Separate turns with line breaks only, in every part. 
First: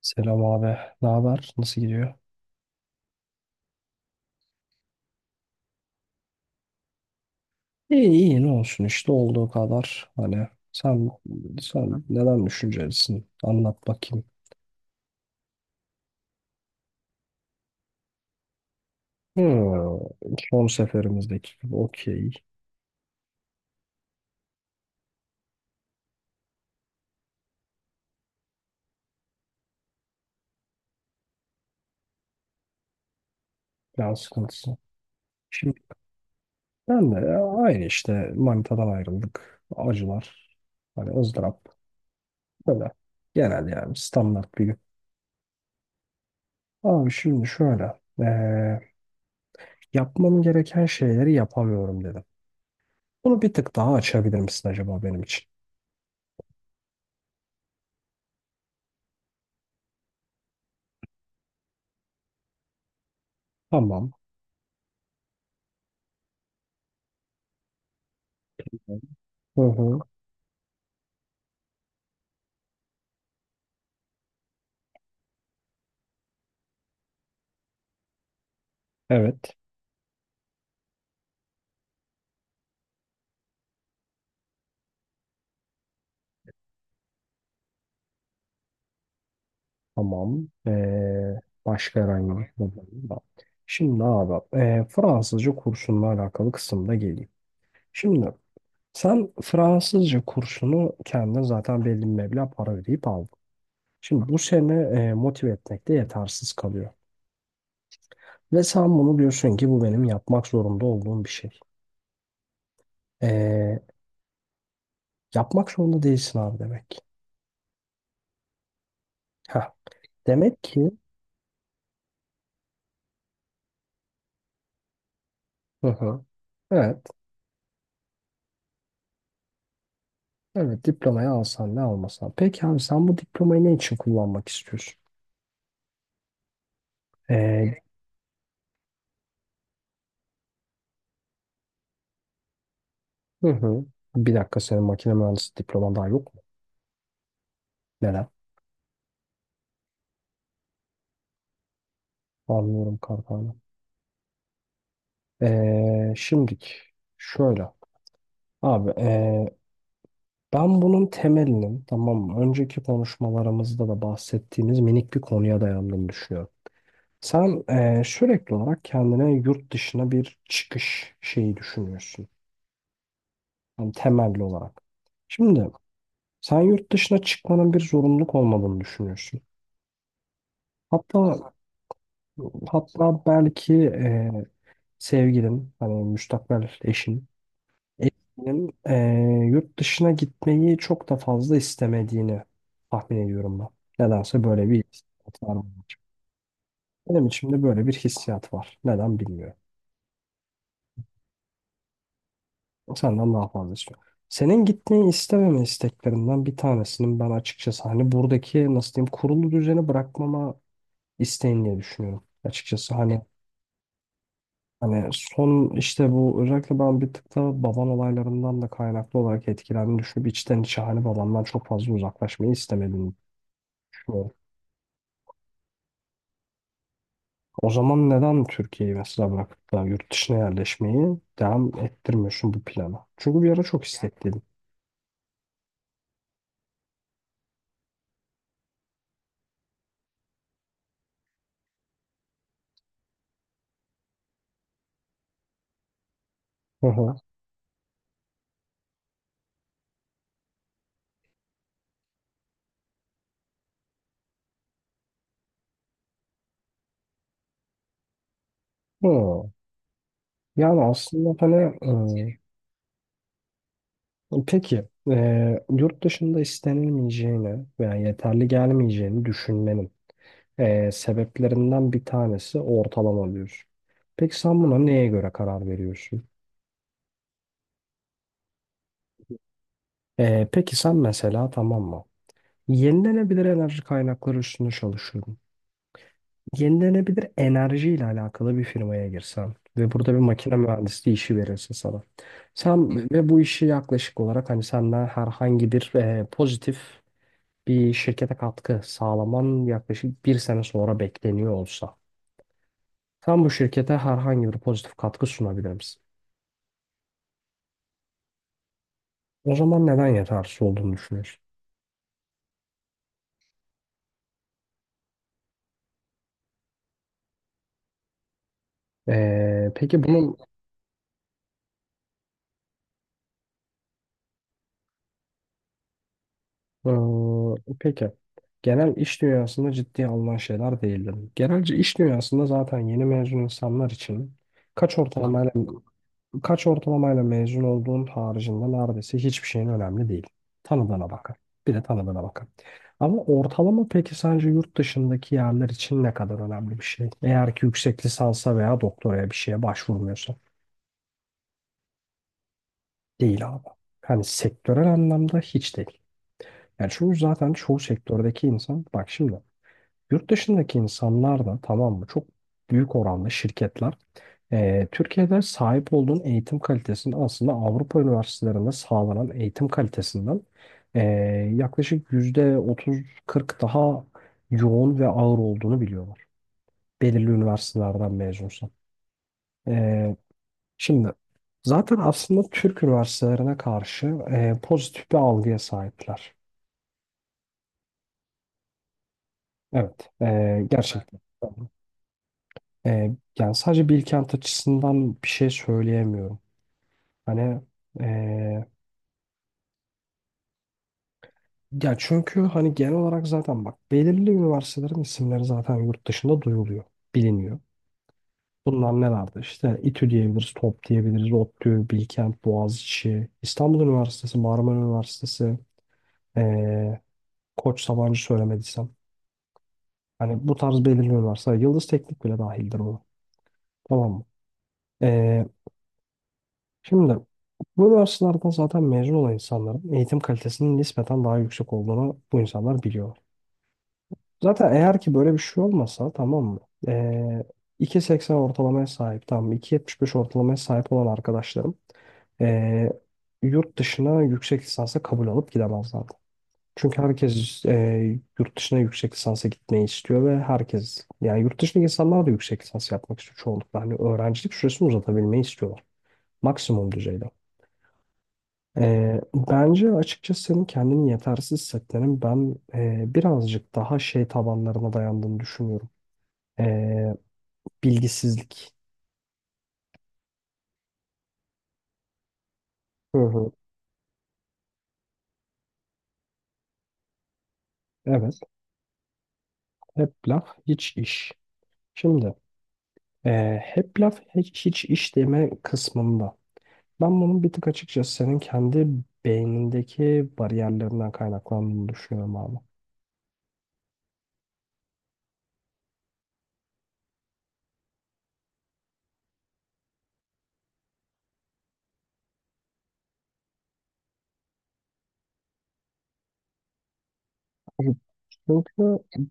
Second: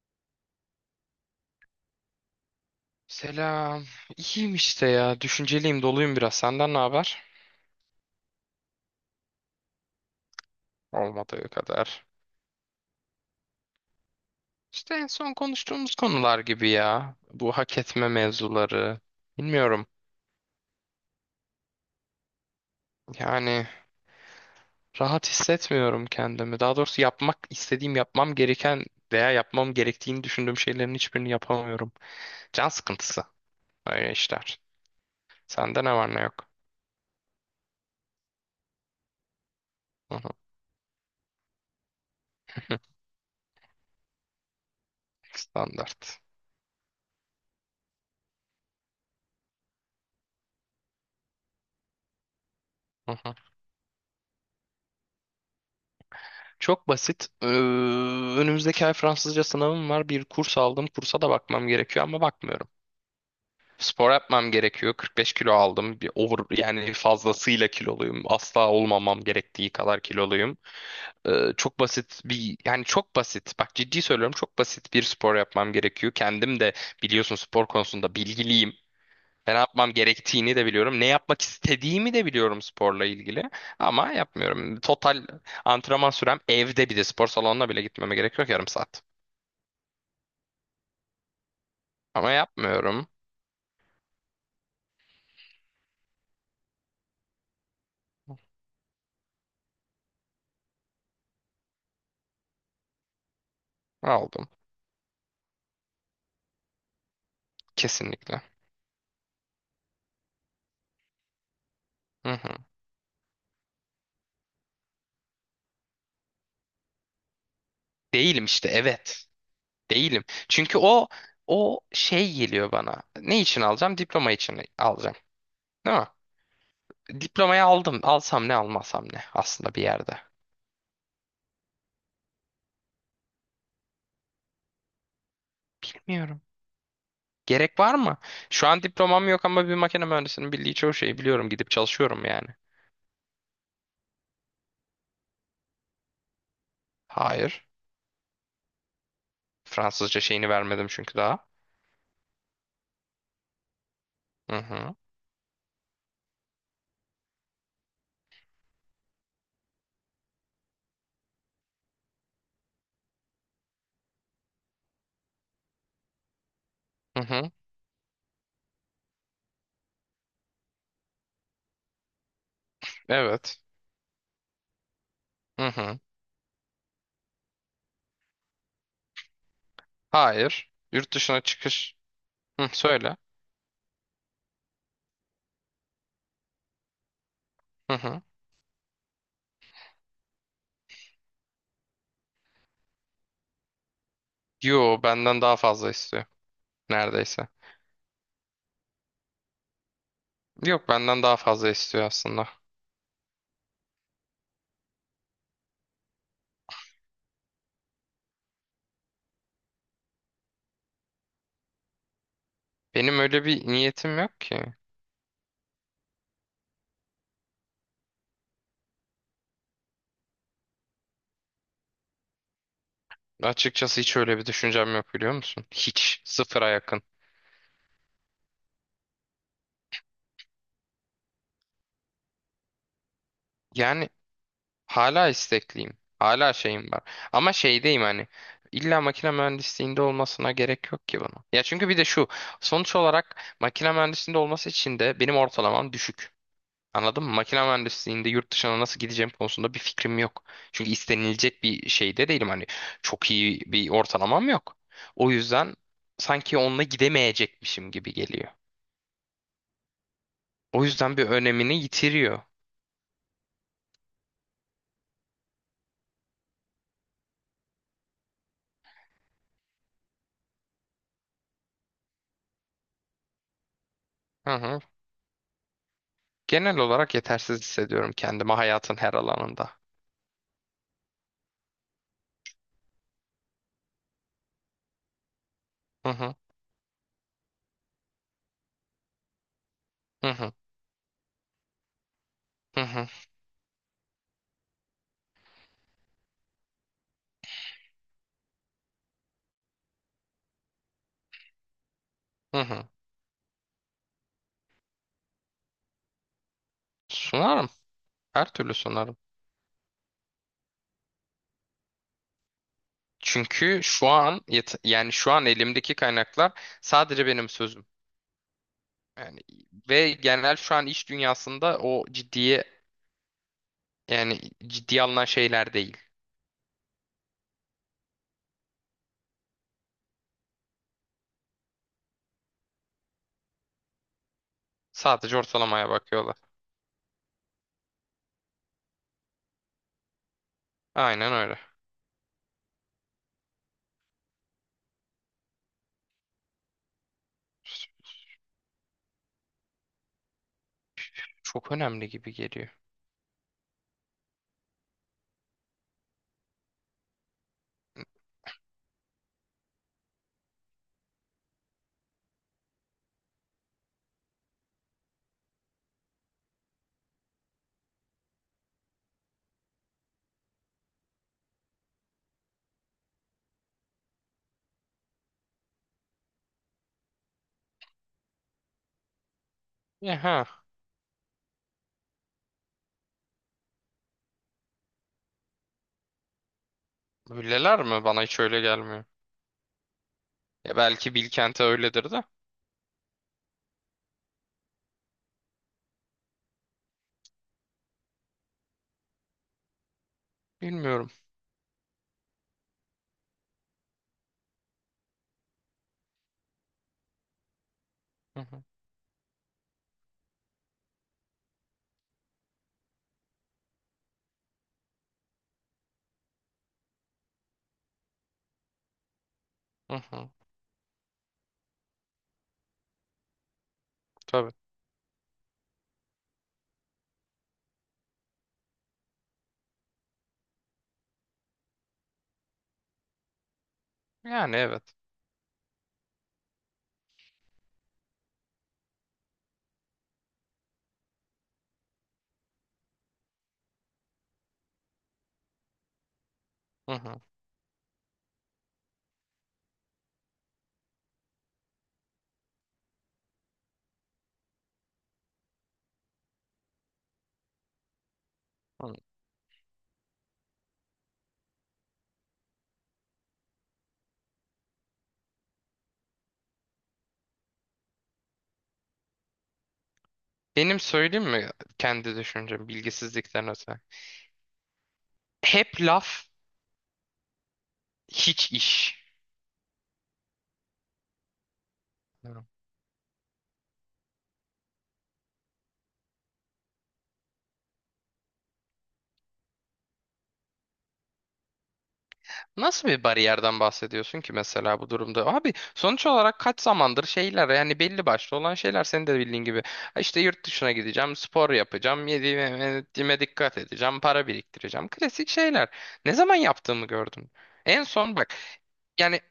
Selam abi. Ne haber? Nasıl gidiyor?
Selam. İyiyim işte ya. Düşünceliyim, doluyum biraz. Senden ne haber?
İyi iyi ne olsun işte olduğu kadar. Hani sen
Olmadığı
sen
kadar.
neden düşüncelisin? Anlat bakayım.
İşte en son konuştuğumuz konular gibi ya. Bu hak etme mevzuları. Bilmiyorum.
Hmm. Son seferimizdeki gibi okey.
Yani rahat hissetmiyorum kendimi. Daha doğrusu yapmak istediğim, yapmam gereken veya yapmam gerektiğini düşündüğüm şeylerin hiçbirini yapamıyorum. Can sıkıntısı. Öyle
Can
işler.
sıkıntısı. Şimdi
Sende ne var ne yok.
ben de ya aynı işte manitadan ayrıldık.
Hı hı.
Acılar. Hani ızdırap. Böyle. Genel yani standart bir gün.
Standart.
Abi şimdi şöyle. Yapmam gereken şeyleri yapamıyorum dedim. Bunu bir tık daha açabilir misin acaba benim için?
Çok basit. Önümüzdeki ay Fransızca sınavım var. Bir kurs aldım. Kursa da bakmam gerekiyor ama bakmıyorum. Spor
Tamam.
yapmam gerekiyor. 45 kilo aldım. Bir over, yani fazlasıyla kiloluyum. Asla olmamam
Hı
gerektiği
hı.
kadar kiloluyum. Ee, çok basit bir yani çok basit. Bak ciddi söylüyorum, çok basit bir spor yapmam gerekiyor. Kendim de biliyorsun, spor konusunda bilgiliyim. Ben
Evet.
ne yapmam gerektiğini de biliyorum. Ne yapmak istediğimi de biliyorum sporla ilgili. Ama yapmıyorum. Total antrenman sürem evde, bir de spor salonuna bile gitmeme gerek yok, yarım saat.
Tamam. Başka
Ama
herhangi bir
yapmıyorum.
problem var? Şimdi abi Fransızca kursunla alakalı kısımda geleyim. Şimdi sen Fransızca kursunu kendine zaten belli bir meblağ para ödeyip aldın. Şimdi bu
Aldım.
seni motive etmekte yetersiz kalıyor.
Kesinlikle.
Ve sen bunu diyorsun ki bu benim yapmak zorunda olduğum bir şey.
Hı hı.
Ee, yapmak zorunda değilsin abi demek.
Değilim işte, evet.
Heh.
Değilim.
Demek
Çünkü
ki.
o şey geliyor bana. Ne için alacağım? Diploma için alacağım.
Hı
Değil mi?
hı. Evet.
Diplomayı aldım. Alsam ne almasam ne aslında bir yerde.
Evet, diplomayı alsan ne almasan. Peki abi sen bu diplomayı ne için kullanmak istiyorsun?
Bilmiyorum. Gerek
Ee,
var mı? Şu an diplomam yok ama bir makine mühendisinin bildiği çoğu şeyi biliyorum. Gidip çalışıyorum yani.
hı hı. Bir dakika, senin makine mühendisi diploman daha yok mu?
Hayır.
Neden?
Fransızca şeyini vermedim çünkü daha.
Anlıyorum kankana.
Hı hı.
Şimdik şöyle. Abi ben bunun temelinin, tamam mı, önceki konuşmalarımızda da bahsettiğimiz minik bir konuya dayandığını düşünüyorum.
Hı hı.
Sen sürekli olarak kendine yurt dışına bir çıkış şeyi düşünüyorsun.
Evet.
Yani temelli olarak.
Hı
Şimdi
hı.
sen yurt dışına çıkmanın bir zorunluluk olmadığını düşünüyorsun.
Hayır. Yurt
Hatta
dışına çıkış. Hı, söyle.
belki sevgilin, hani müstakbel
Hı hı.
eşinin yurt dışına gitmeyi çok da fazla istemediğini tahmin ediyorum ben. Nedense böyle bir
Yo, benden
hissiyat var
daha
benim
fazla
için.
istiyor.
Benim
Neredeyse.
içimde böyle bir hissiyat var. Neden bilmiyorum.
Yok, benden daha fazla istiyor aslında.
Senden daha fazla istiyorum. Senin gitmeyi istememe isteklerinden bir tanesinin ben açıkçası hani buradaki, nasıl diyeyim, kurulu düzeni bırakmama isteğini diye düşünüyorum. Açıkçası
Benim
hani.
öyle bir niyetim yok ki.
Hani son işte bu özellikle ben bir tık da baban olaylarından da kaynaklı olarak etkilendiğini düşünüp içten içe hani babandan çok fazla uzaklaşmayı istemediğini
Açıkçası hiç
düşünüyorum.
öyle bir düşüncem yok, biliyor musun? Hiç. Sıfıra yakın.
O zaman neden Türkiye'yi mesela bırakıp da yurt dışına yerleşmeyi devam ettirmiyorsun bu plana? Çünkü bir ara çok
Yani
istekliydin.
hala istekliyim. Hala şeyim var. Ama şeydeyim hani. İlla makine mühendisliğinde olmasına gerek yok ki bunun. Ya çünkü bir de şu. Sonuç olarak makine mühendisliğinde olması için de benim ortalamam düşük.
Hı hı.
Anladın mı? Makine mühendisliğinde yurt dışına nasıl gideceğim konusunda bir fikrim yok. Çünkü istenilecek bir şeyde değilim. Hani çok iyi bir ortalamam yok. O yüzden sanki onunla gidemeyecekmişim gibi geliyor.
Hı. Yani
O yüzden bir
aslında hani
önemini yitiriyor.
peki yurt dışında istenilmeyeceğini veya yeterli gelmeyeceğini düşünmenin sebeplerinden bir tanesi ortalama diyor. Peki
Hı
sen buna
hı.
neye göre karar veriyorsun?
Genel olarak yetersiz hissediyorum kendimi hayatın her alanında.
Peki sen mesela tamam mı? Yenilenebilir enerji kaynakları üstünde çalışıyorum.
Hı hı.
Yenilenebilir enerji ile alakalı bir firmaya girsen ve burada bir
Hı hı,
makine mühendisliği işi verilse sana.
hı
Sen
hı,
ve bu işi yaklaşık olarak hani senden herhangi bir pozitif bir şirkete katkı sağlaman yaklaşık bir sene sonra bekleniyor olsa.
hı hı.
Sen bu şirkete herhangi bir pozitif katkı sunabilir misin?
Sunarım. Her türlü sunarım.
O zaman neden yetersiz olduğunu düşünüyorsun?
Çünkü şu an yani şu an elimdeki kaynaklar sadece benim sözüm. Yani
Peki
ve
bunun
genel şu an iş dünyasında o ciddiye, yani ciddiye alınan şeyler değil.
peki genel iş dünyasında ciddiye alınan şeyler değildir. Genelce iş dünyasında zaten yeni mezun insanlar için kaç
Sadece
ortalamayla
ortalamaya bakıyorlar.
kaç ortalamayla mezun olduğun haricinde neredeyse hiçbir şeyin önemli değil. Tanıdığına
Aynen
bakar.
öyle.
Bir de tanıdığına bakar. Ama ortalama peki sence yurt dışındaki yerler için ne kadar önemli bir şey? Eğer ki yüksek lisansa veya doktoraya bir şeye başvurmuyorsa.
Çok önemli gibi geliyor.
Değil abi. Hani sektörel anlamda hiç değil. Yani çünkü zaten çoğu sektördeki insan, bak şimdi, yurt dışındaki insanlar da, tamam mı, çok büyük oranda şirketler, Türkiye'de sahip olduğun eğitim kalitesinin aslında Avrupa üniversitelerinde sağlanan eğitim kalitesinden eee, yaklaşık %30-40 daha yoğun ve ağır olduğunu biliyorlar. Belirli üniversitelerden mezunsan.
Ya ha,
Şimdi zaten aslında Türk üniversitelerine karşı pozitif bir algıya sahipler.
öyleler mi? Bana hiç öyle gelmiyor.
Evet,
Ya belki
gerçekten.
Bilkent'e öyledir de
E, yani sadece Bilkent açısından bir şey söyleyemiyorum. Hani e,
bilmiyorum.
ya çünkü hani genel olarak zaten bak belirli üniversitelerin isimleri zaten yurt dışında duyuluyor, biliniyor.
Hı hı,
Bunlar nelerdi? İşte İTÜ diyebiliriz, TOP diyebiliriz, ODTÜ, Bilkent, Boğaziçi, İstanbul Üniversitesi, Marmara Üniversitesi, e, Koç, Sabancı söylemediysem.
hı hı.
Hani bu tarz belirliyorlarsa Yıldız Teknik bile dahildir bu. Tamam mı?
Tabii.
Ee, şimdi bu üniversitelerden zaten mezun olan insanların eğitim kalitesinin nispeten daha yüksek olduğunu bu insanlar biliyor.
Yani
Zaten
evet.
eğer ki böyle bir şey olmasa, tamam mı, Ee, 2.80 ortalamaya sahip, tamam mı, 2.75 ortalamaya sahip olan arkadaşlarım ee, yurt dışına yüksek lisansa kabul alıp gidemezler.
Hı
Çünkü
hı,
herkes yurt dışına yüksek lisansa gitmeyi istiyor ve herkes, yani yurt dışındaki insanlar da, yüksek lisans yapmak istiyor çoğunlukla. Hani öğrencilik süresini uzatabilmeyi istiyorlar. Maksimum düzeyde.
hı.
Bence açıkçası senin kendini yetersiz hissetmenin ben birazcık daha şey tabanlarına dayandığını düşünüyorum. E, bilgisizlik.
Benim söyleyeyim mi kendi düşüncem
Hı
bilgisizlikten
hı.
öte? Hep laf,
Evet.
hiç iş.
Hep laf, hiç iş. Şimdi
Anlıyorum.
hep laf, hiç iş deme kısmında. Ben bunun bir tık açıkçası senin kendi beynindeki bariyerlerinden kaynaklandığını düşünüyorum abi.
Nasıl bir bariyerden bahsediyorsun ki mesela bu durumda? Abi sonuç olarak kaç zamandır şeyler, yani belli başlı olan şeyler senin de bildiğin gibi. Ha, İşte yurt dışına gideceğim, spor yapacağım, yediğime, yediğime dikkat edeceğim, para biriktireceğim. Klasik şeyler. Ne zaman yaptığımı gördün? En
Abi,
son bak,
çünkü
yani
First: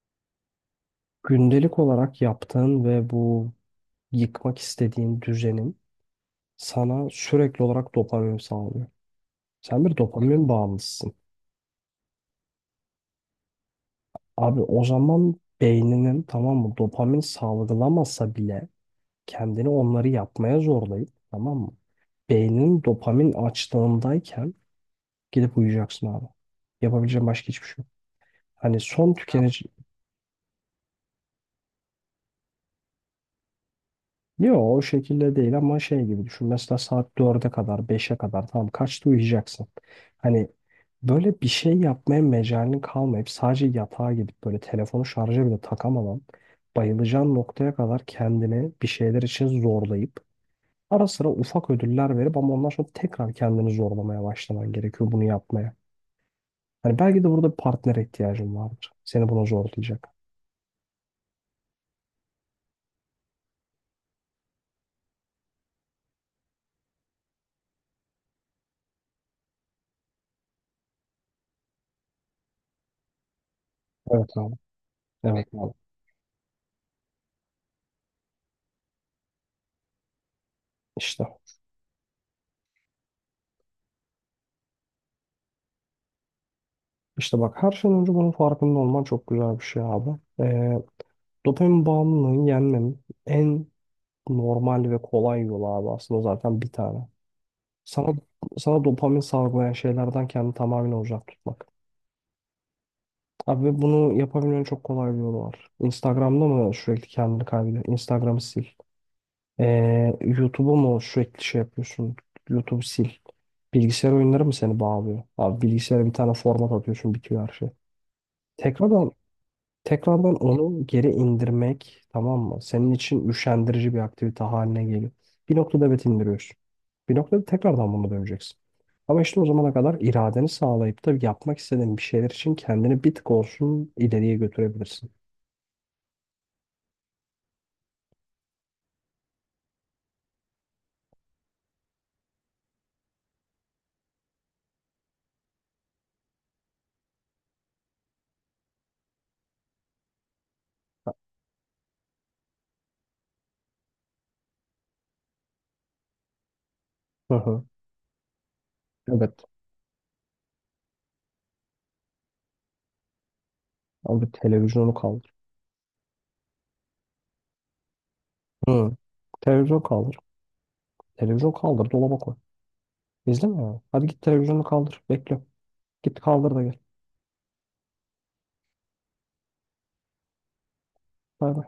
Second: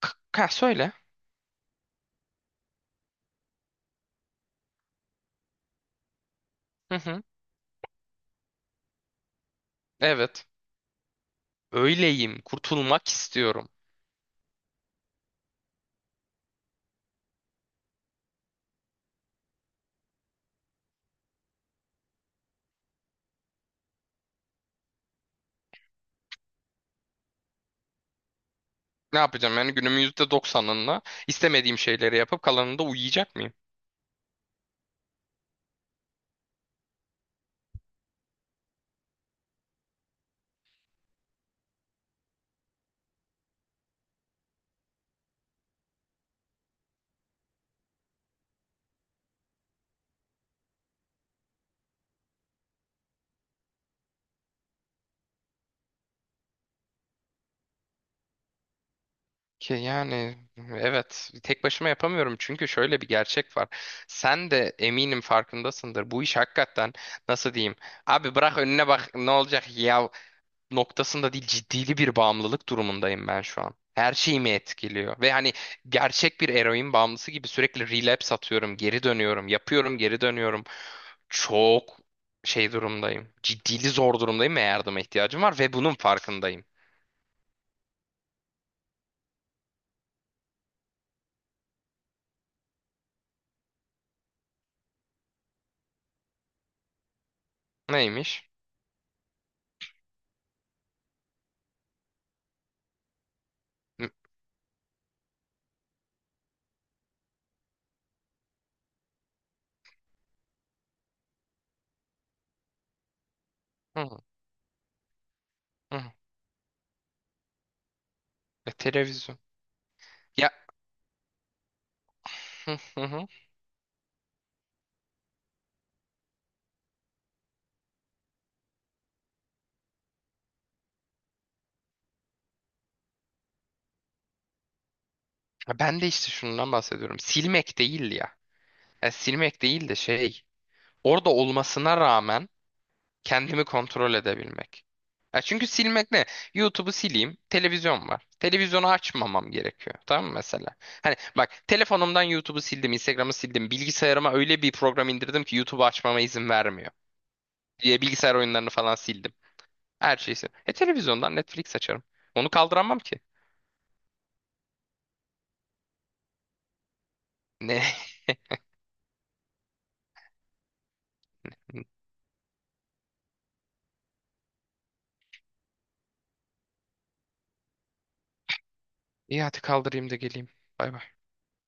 ha, söyle.
gündelik olarak yaptığın ve bu yıkmak istediğin düzenin
Hı
sana
hı.
sürekli olarak dopamin sağlıyor. Sen bir
Evet.
dopamin bağımlısısın.
Öyleyim. Kurtulmak istiyorum.
Abi, o zaman beyninin, tamam mı, dopamin salgılamasa bile kendini onları yapmaya zorlayıp tamam mı? Beyninin dopamin açtığındayken gidip uyuyacaksın abi. Yapabileceğin başka hiçbir şey. Hani son. Tamam.
Ne yapacağım
Tüketici.
yani, günümün %90'ında istemediğim şeyleri yapıp kalanında uyuyacak mıyım?
Yok, o şekilde değil ama şey gibi düşün. Mesela saat dörde kadar, beşe kadar, tamam, kaçta uyuyacaksın? Hani böyle bir şey yapmaya mecalin kalmayıp sadece yatağa gidip böyle telefonu şarja bile takamadan bayılacağın noktaya kadar kendini bir şeyler için zorlayıp ara sıra ufak ödüller verip ama ondan sonra tekrar kendini zorlamaya başlaman gerekiyor bunu yapmaya. Hani belki de burada bir partnere ihtiyacın vardır. Seni buna
Ki
zorlayacak.
yani evet, tek başıma yapamıyorum çünkü şöyle bir gerçek var. Sen de eminim farkındasındır. Bu iş hakikaten nasıl diyeyim? Abi, bırak önüne bak ne olacak ya noktasında değil, ciddili bir bağımlılık durumundayım ben şu an. Her
Evet
şeyimi
abi.
etkiliyor. Ve
Evet
hani
abi.
gerçek bir eroin bağımlısı gibi sürekli relapse atıyorum, geri dönüyorum, yapıyorum, geri dönüyorum.
İşte.
Çok şey durumdayım. Ciddili zor durumdayım ve yardıma ihtiyacım var ve bunun farkındayım.
İşte bak, her şeyden önce bunun farkında olman çok güzel bir şey abi. Ee, dopamin bağımlılığını yenmenin en normal ve kolay yolu abi aslında zaten bir tane. Sana
Neymiş?
sana dopamin salgılayan şeylerden kendini tamamen uzak tutmak. Abi ve
Hı,
bunu yapabilmenin çok kolay bir yolu var. Instagram'da mı sürekli kendini kaybediyorsun? Instagram'ı sil. YouTube'u mu sürekli şey yapıyorsun? YouTube'u sil. Bilgisayar
hı,
oyunları mı seni bağlıyor? Abi
hı.
bilgisayara bir tane format atıyorsun, bitiyor her şey. Tekrar
Televizyon.
Tekrardan
Ya,
onu geri indirmek, tamam mı,
hı,
senin
hı, hı.
için üşendirici bir aktivite haline geliyor. Bir noktada evet indiriyorsun. Bir noktada tekrardan buna döneceksin. Ama işte o zamana kadar iradeni sağlayıp da yapmak istediğin bir şeyler için kendini bir tık olsun ileriye götürebilirsin.
Ya, ben de işte şundan bahsediyorum. Silmek değil ya. Ya silmek değil de şey. Orada olmasına rağmen kendimi kontrol edebilmek. Ya çünkü silmek ne? YouTube'u sileyim, televizyon var. Televizyonu açmamam gerekiyor. Tamam mı mesela? Hani bak, telefonumdan YouTube'u sildim, Instagram'ı sildim. Bilgisayarıma öyle bir program indirdim ki YouTube'u açmama izin vermiyor.
Hı hı.
Diye bilgisayar oyunlarını falan sildim.
Evet.
Her şeyi sildim. Televizyondan Netflix açarım. Onu kaldıramam ki.
Abi televizyonu kaldır.
Ne?
Hı. Televizyon kaldır. Televizyon kaldır. Dolaba koy. İzleme ya. Hadi git televizyonu kaldır. Bekle. Git kaldır da gel.
İyi, hadi kaldırayım da geleyim. Bay bay.
Bay bay.